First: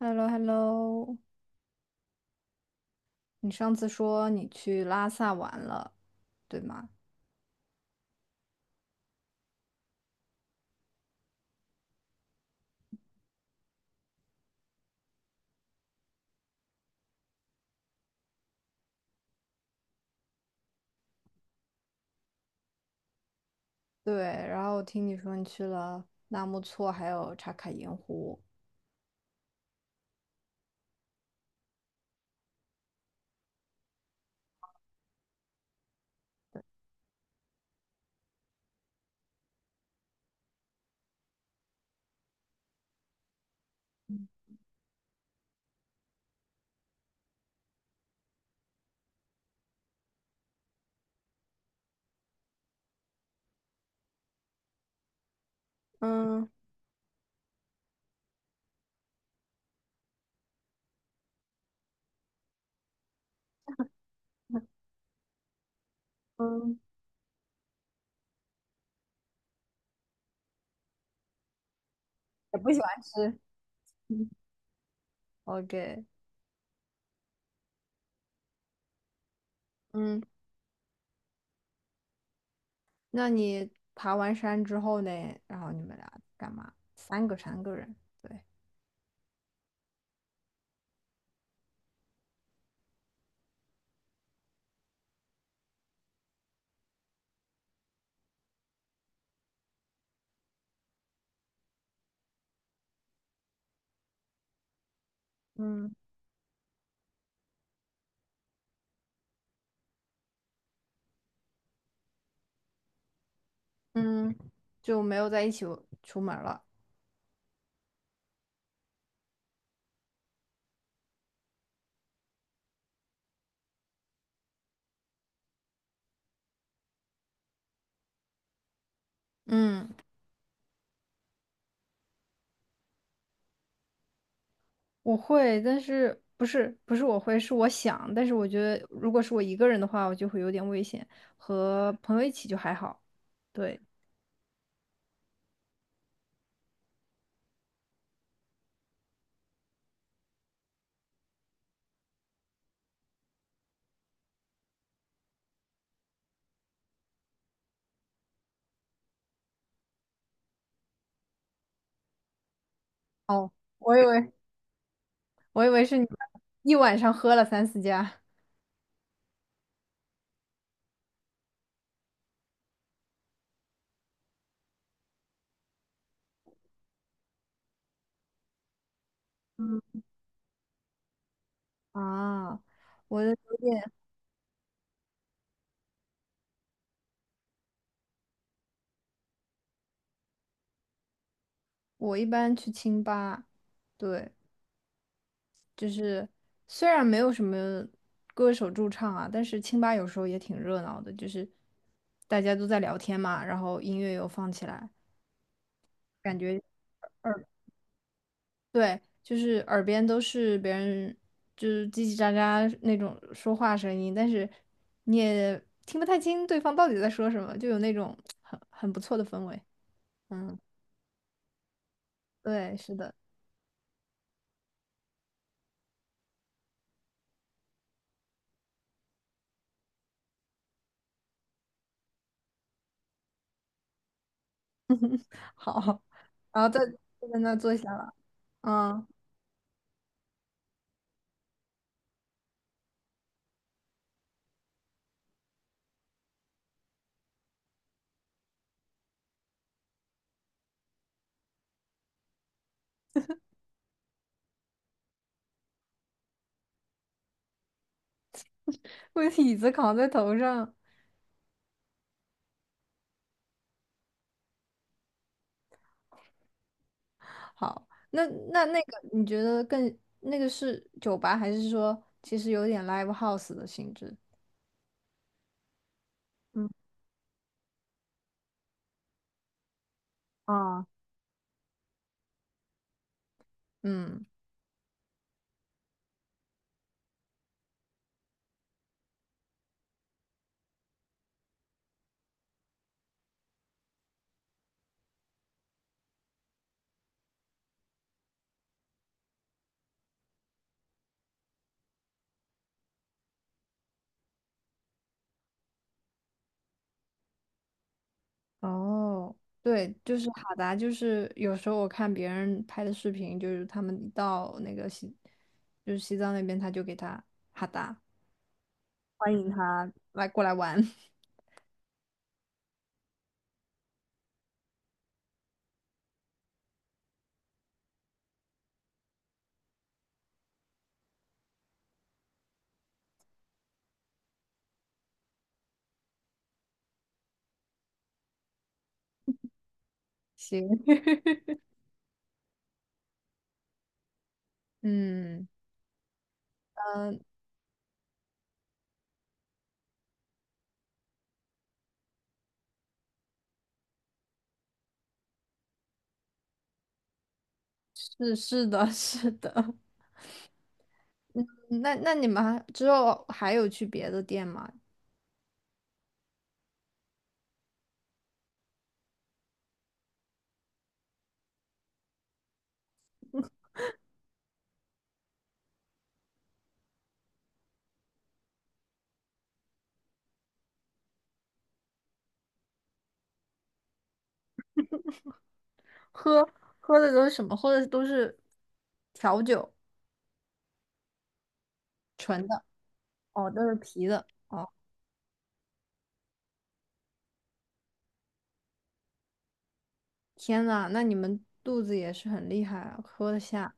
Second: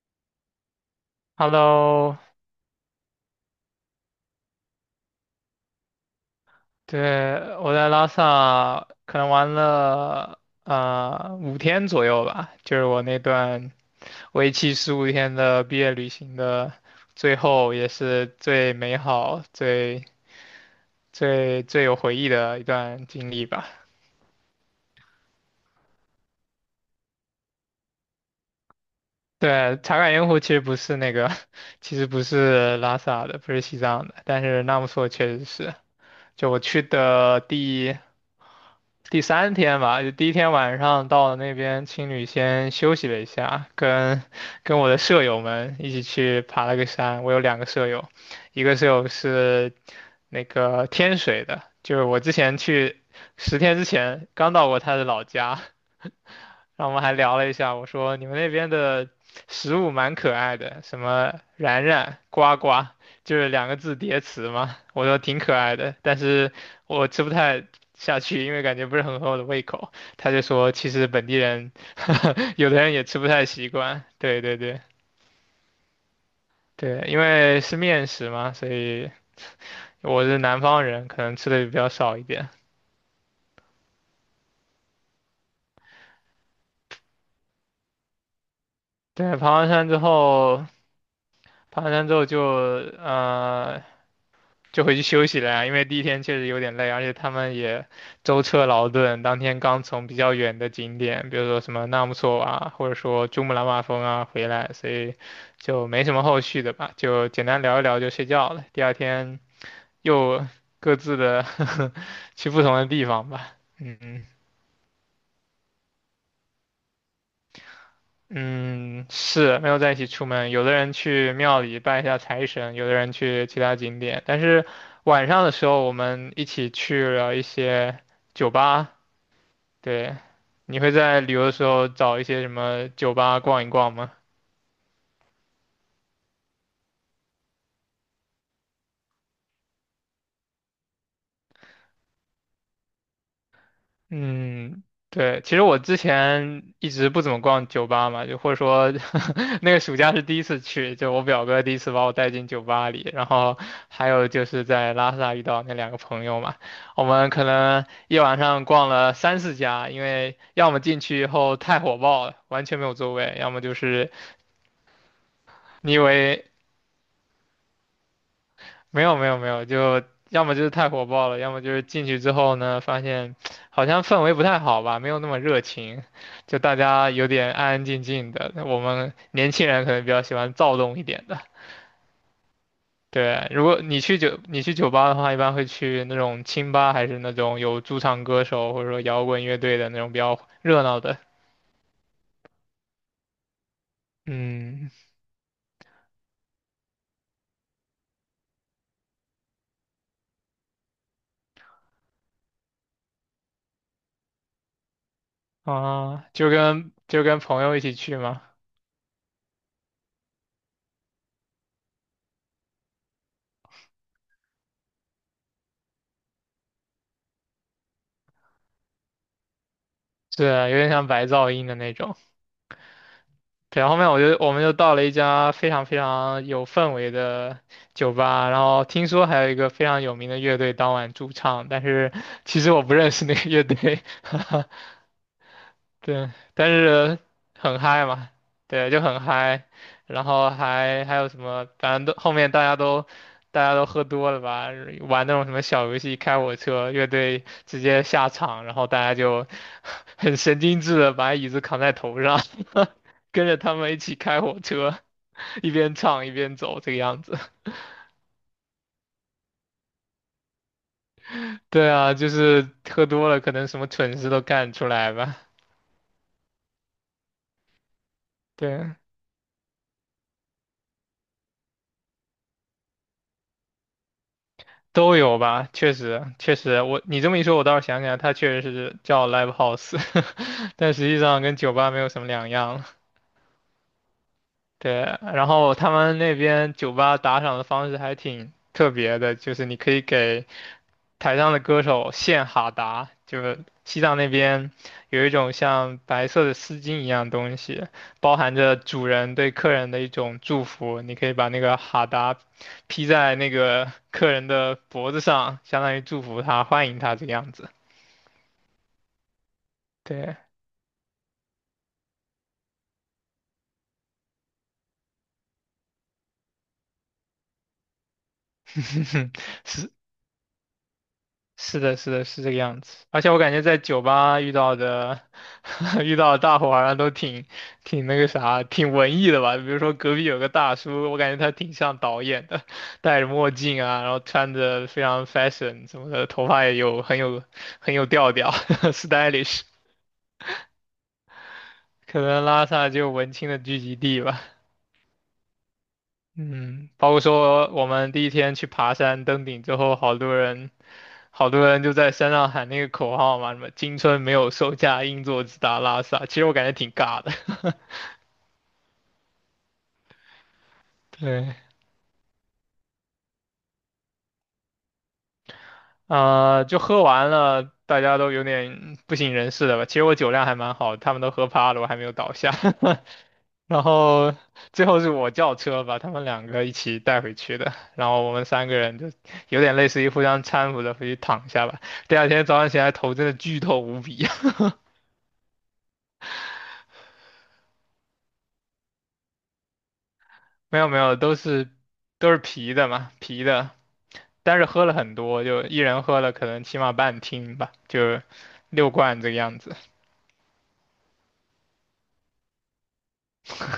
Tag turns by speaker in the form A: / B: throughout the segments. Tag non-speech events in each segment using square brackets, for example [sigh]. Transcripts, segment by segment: A: h e l l o h e l l o
B: Hello，
A: 你上次说你去拉萨玩了，对吗？
B: 对，我在拉萨可能玩了五天左右吧，就是我那段为期15天的毕业旅行的最后，也是最美好、最最有回忆的一段经历吧。
A: 对，然后我听你说你去了纳木错，还有茶卡盐湖。
B: 对，茶卡盐湖其实不是那个，[laughs] 其实不是拉萨的，不是西藏的，但是纳木错确实是，就我去的第。第三天吧，就第一天晚上到了那边，青旅先休息了一下，跟我的舍友们一起去爬了个山。我有两个舍友，一个舍友是那个天水的，就是我之前去10天之前刚到过他的老家。
A: 嗯
B: 然后我们还聊了一下，我说你们那边的食物蛮可爱的，什么然然、呱呱，就是两个字叠词嘛。我说挺可爱的，但是
A: 嗯，
B: 我吃不太下去，因为感觉不是很合我的胃口。他就说，其实本地人 [laughs]
A: 也不
B: 有的
A: 喜欢
B: 人也吃不
A: 吃。
B: 太习惯。
A: 嗯
B: 对对对
A: OK，
B: 对，因为是面食嘛，所以
A: 嗯，
B: 我是南方人，可能吃的比较少一点。
A: 那你爬完山之后呢？然后你们俩干嘛？三个人，对，
B: 对，爬完山之后呃就回去休息了呀，因为第一天确实有点累，而且他们也舟车劳顿，当天刚从比较远的景点，比如说什么纳木错啊，或者说珠穆朗玛峰啊回来，所以就
A: 嗯
B: 没什么后续的吧，就简单聊一聊就睡觉了。第二天又各自的 [laughs] 去不同的地方吧。嗯
A: 嗯，就没有在一起出门了。
B: 嗯，是没有在一起出门，有的人去庙里拜一下财神，有的人去其他景点，但是晚上的时候我们一起去了一些酒吧。
A: 嗯。
B: 对，你会在旅游的时候找一些什么酒吧逛一逛吗？
A: 我会，但是不是我会，是我想。但是我觉得，如果是我一个人的话，我就会有点危险。和朋友一起就还好。对，
B: 嗯，对，其实我之前一直不怎么逛酒吧嘛，就或者说 [laughs] 那个暑假是第一次去，就我表哥第一次把我带进酒吧里，然后还有就是在拉萨遇到那两个朋友嘛，我们可能一晚上逛了三四家，因为要么进去以后太火爆了，完全没有座位，
A: 哦，
B: 要么就
A: 我以
B: 是
A: 为 [laughs] 我以为
B: 你
A: 是
B: 以
A: 你们
B: 为
A: 一晚上喝了三四家。
B: 没有没有没有，就要么就是太火爆了，要么就是进去之后呢，发现好像氛围不太好吧，没有那么热情，就大家有点安安静静的。我们年轻
A: 嗯，
B: 人可能比较喜欢躁动一点的。
A: 啊，我的
B: 对，
A: 有
B: 如果
A: 点，
B: 你去酒吧的话，一般会去那种清吧，还是那种有驻唱歌手或者说摇滚乐队的那种比较热闹的。
A: 我一般去清吧，对，
B: 嗯
A: 就是虽然没有什么歌手驻唱啊，但是清吧有时候也挺热闹的，就是大家都在聊天嘛，然后音乐又放起来，
B: 啊，
A: 感
B: 就
A: 觉。
B: 跟就跟朋友一起去嘛。
A: 对，就是耳边都是别人就是叽叽喳喳那种说话声音，但是你也听不太清对方到底在说什么，就有那种很不错的氛围。
B: 对，
A: 嗯，
B: 有点像白噪音的那种。
A: 对，是的，
B: 对，后面我们就到了一家非常非常有氛围的酒吧，然后听说还有一个非常有名的乐队当晚驻唱，但是其实我不认识那个乐队。[laughs]
A: 好，
B: 对，
A: 然后
B: 但
A: 在
B: 是
A: 就在那坐
B: 很
A: 下
B: 嗨
A: 了，
B: 嘛，对，就
A: 嗯，
B: 很嗨，然后还有什么，反正都后面大家都喝多了吧，玩那种什么小游戏，开火车，乐队直接下场，然后大家就 [laughs] 很神经质的把椅子扛在头上，[laughs] 跟着他们一起开火车，一边唱一边走，这个样子。[laughs]
A: 我的椅子扛在头上。
B: 对啊，就是喝多了，可能什么蠢事都干出来吧。
A: 好，那
B: [laughs]
A: 那个
B: 对，
A: 你觉得更那个是酒吧，还是说其实有点 live house 的性质？
B: 都有吧，确实，确
A: 嗯
B: 实，我你这么一说，我倒是想起来，它确实是叫 live house，[laughs]
A: 啊，
B: 但实际上跟酒吧没有什么两样。
A: 嗯。
B: 对，然后他们那边酒吧打赏的方式还挺特别的，就是你可以给台上的歌手献哈达，就是西藏那边有一种像白色的丝巾一样东西，包含着主人对客人的一种祝福。你可以把那个哈达披在那个客人的脖子上，相当于祝福他、欢迎他这个样子。
A: 哦，对，就是
B: 对，
A: 哈达，就是有时候我看别人拍的视频，就是他们一到那个西，就是西藏那边，他就给他哈达，欢迎
B: [laughs] 是
A: 他来过来玩。[laughs]
B: 是的，是的，是这个样子。而且我感觉在酒吧遇到的，[laughs] 遇到的大伙好像都挺那个啥，挺文艺的吧。比如说隔壁有个大叔，我感觉他挺像导演的，戴着墨镜啊，然后穿着非常 fashion 什么的，头发也有很有调调 [laughs]，stylish。
A: 行，[laughs]
B: 可能拉萨就文青的聚集地吧。
A: 嗯
B: 嗯，包
A: 嗯，
B: 括说我们第一天去爬山登顶之后，好多人就在山上喊那个口号嘛，什么“青春没有售价，硬座直达拉萨”。其实我感觉挺尬的。
A: 是是的，[laughs] 是的。
B: [laughs] 对，
A: 那你们之后还有去别的店吗？
B: 就喝完了，大家都有点不省人事了吧？其实我酒量还蛮好，他们都喝趴了，我还没有倒下。[laughs] 然后最后是我叫车把他们两个一起带回去的，然后我们三个人就有点类似于互相搀扶着回去躺下吧。第二天早上起来头真的剧痛无比啊。
A: 喝喝的都是什么？喝的都是调酒，
B: [laughs] 没有没有，都是
A: 纯的，
B: 啤的嘛，啤
A: 哦，都
B: 的。
A: 是啤的。
B: 但是喝了很多，就一人喝了可能起码半听吧，就6罐这个样子。
A: 天呐，那你们肚子也是很厉害啊，喝得下。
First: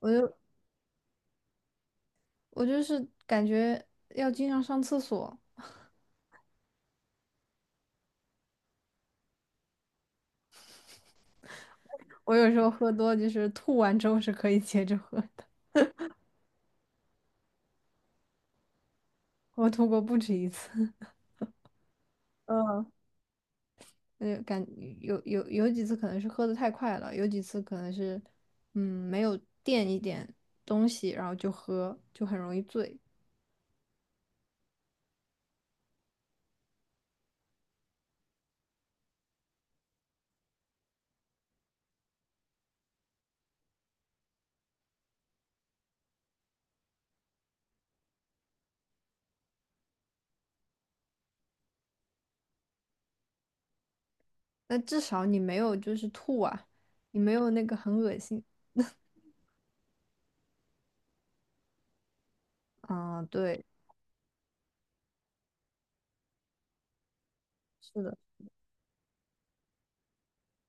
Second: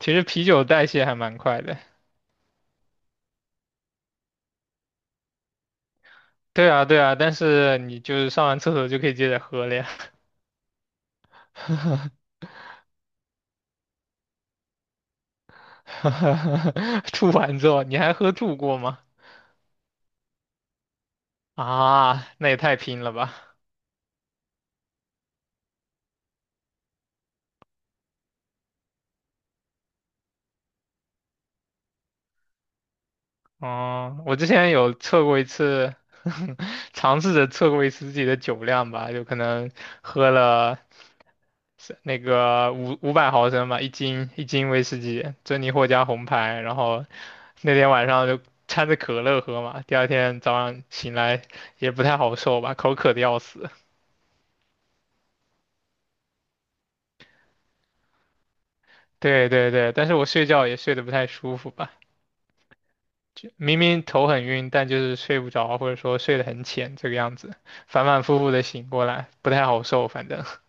A: 我
B: 其实
A: 就。
B: 啤酒代谢还蛮快的，
A: 我就是感觉要经常上厕所。
B: 对啊对啊，但是你就是上完厕所就可以接着喝了呀。[laughs]
A: 我有时候喝多，就是吐完之后是可以接着喝的。
B: [laughs] 吐完之后你还喝吐过吗？
A: 我吐过不止一次，
B: 啊，
A: [laughs]
B: 那也太
A: 嗯，
B: 拼了吧！
A: 感有有几次可能是喝的太快了，有几次可能是嗯没有垫一点东西，然后就喝，就很容易醉。
B: 哦，我之前有测过一次，[laughs] 尝试着测过一次自己的酒量吧，就可能喝了是那个500毫升吧，一斤威士忌，珍妮获加红牌，然后那天晚上就掺着可乐喝嘛，第二天早上醒来也不太好受吧，口渴的要死。
A: 那至少你没有就是吐啊，你没有那个很恶心。
B: [laughs] 对对对，但是我睡觉也睡得不太舒服吧。
A: 啊，
B: 就
A: 对，
B: 明明头很晕，但就是睡不着，或者说睡得很浅，这个样子，
A: 是
B: 反
A: 的。
B: 反复复的醒过来，不太好受。反正 [laughs]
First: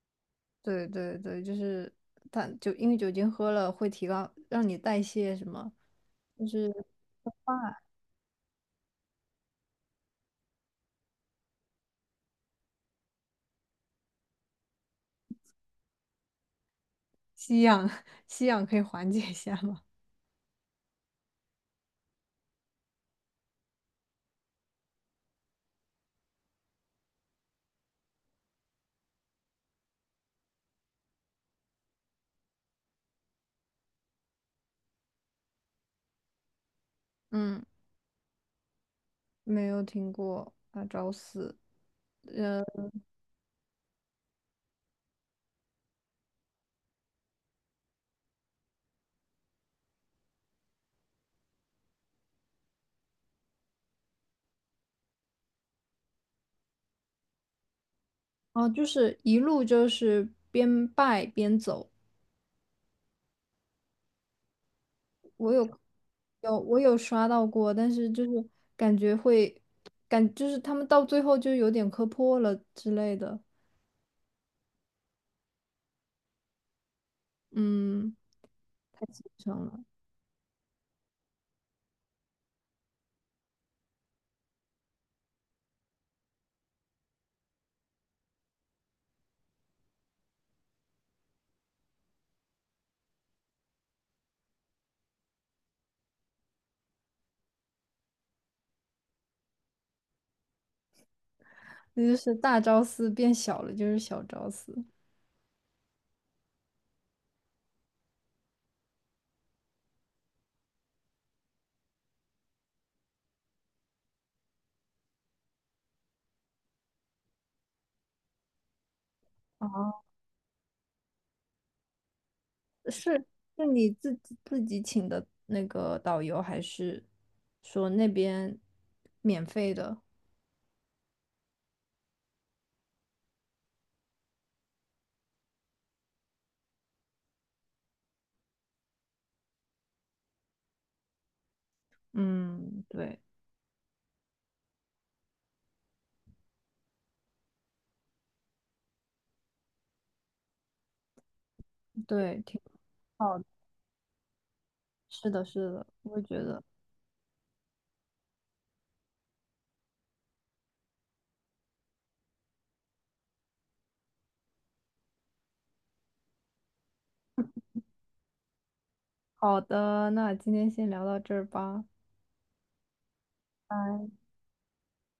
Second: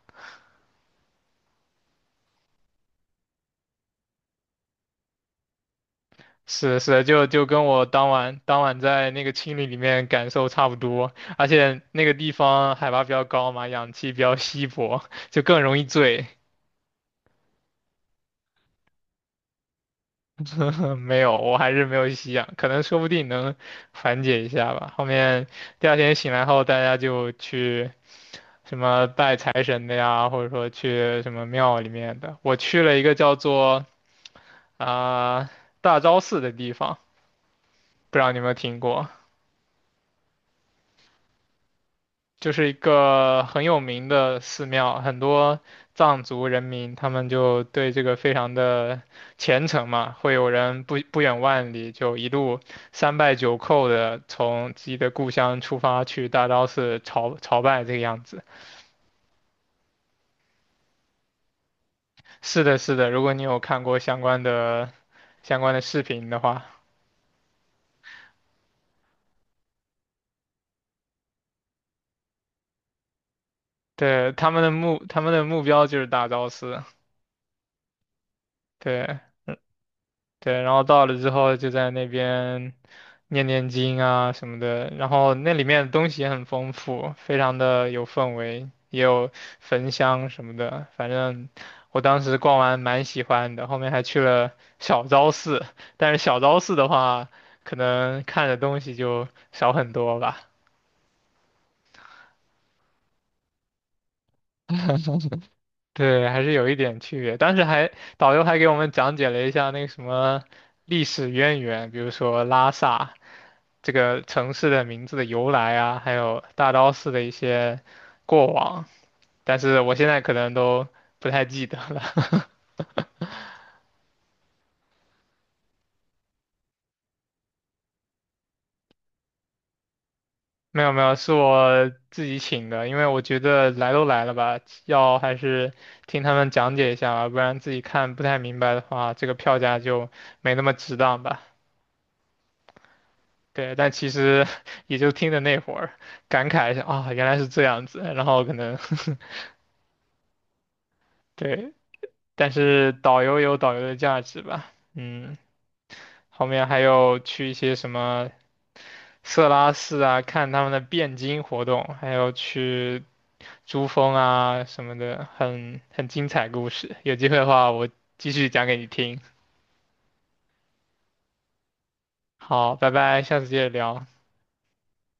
A: 对对对，就是它就因为酒精喝了会提高，让你代谢什么，就
B: 是
A: 是
B: 的是的，就跟我当晚在那个青旅里面感受差不多，而且那个地方海拔比较高嘛，氧气比较稀薄，就更容易醉。[laughs]
A: 吸氧，[laughs] 吸氧可以缓解一下吗？
B: 嗯，没有，我还是没有吸氧，可能说不定能缓解一下吧。后面第二天醒来后，大家就去。什么拜财神的呀，或者说去什么庙里面的。我去了一个叫做啊、大昭寺的地方，
A: 嗯，
B: 不知道你有没有听过，
A: 没有听过啊，找死。
B: 就
A: 呃，
B: 是一个很有名的寺庙，很多藏族人民他们就对这个非常的虔诚嘛，会有人不远万里就一路三拜九叩的从自己的故乡出发去大昭寺朝拜这个样子。
A: 哦，就是一路就是边拜边走，
B: 是的，是的，如果你有看过相关的
A: 我有
B: 视频的
A: 有
B: 话，
A: 我有刷到过，但是就是感觉会感就是他们到最后就有点磕破了之类的，
B: 对，他们的目标就是大昭寺，
A: 嗯，太
B: 对。
A: 虔诚了。
B: 对，然后到了之后就在那边念念经啊什么的，然后那里面的东西也很丰富，非常的有氛围，也有焚香什么的，反正我当时逛完蛮喜欢的，后面还去了小昭寺，但是小昭寺的话，可能看的东西就少很多吧。
A: 那就是大昭寺变小了，就是小昭寺。
B: 对，还是有一点区别。当时还导游还给我们讲解了一下那个什么历史渊源，比如说拉萨，这个城市的名字的由来啊，还有大昭寺的一些过往，但是我
A: 啊。
B: 现在可能都不太记得了。[laughs]
A: 是你自己请的那个导游，还是说那边免费的？
B: 没有没有，是我自己请的，因为我觉得来都来了吧，要还是听他们讲解一下吧，不然自己看不太明白的话，这个票价就没那么值当吧。
A: 嗯，对
B: 对，但其实 [laughs] 也就听的那会儿，感慨一下啊，原来是这样子，然后可能 [laughs] 对，
A: 对，
B: 但
A: 挺
B: 是导
A: 好
B: 游
A: 的。
B: 有导游的价值吧，
A: 是
B: 嗯。
A: 的，是的，我也觉
B: 后
A: 得。
B: 面还有去一些什么色拉寺啊，看他们的汴京活动，还有去珠峰啊什么的，很精彩故事。有机会的话，我继续讲给你听。
A: 好的，那今天先聊到这儿吧。
B: 好，拜拜，下次接着聊。
A: 拜。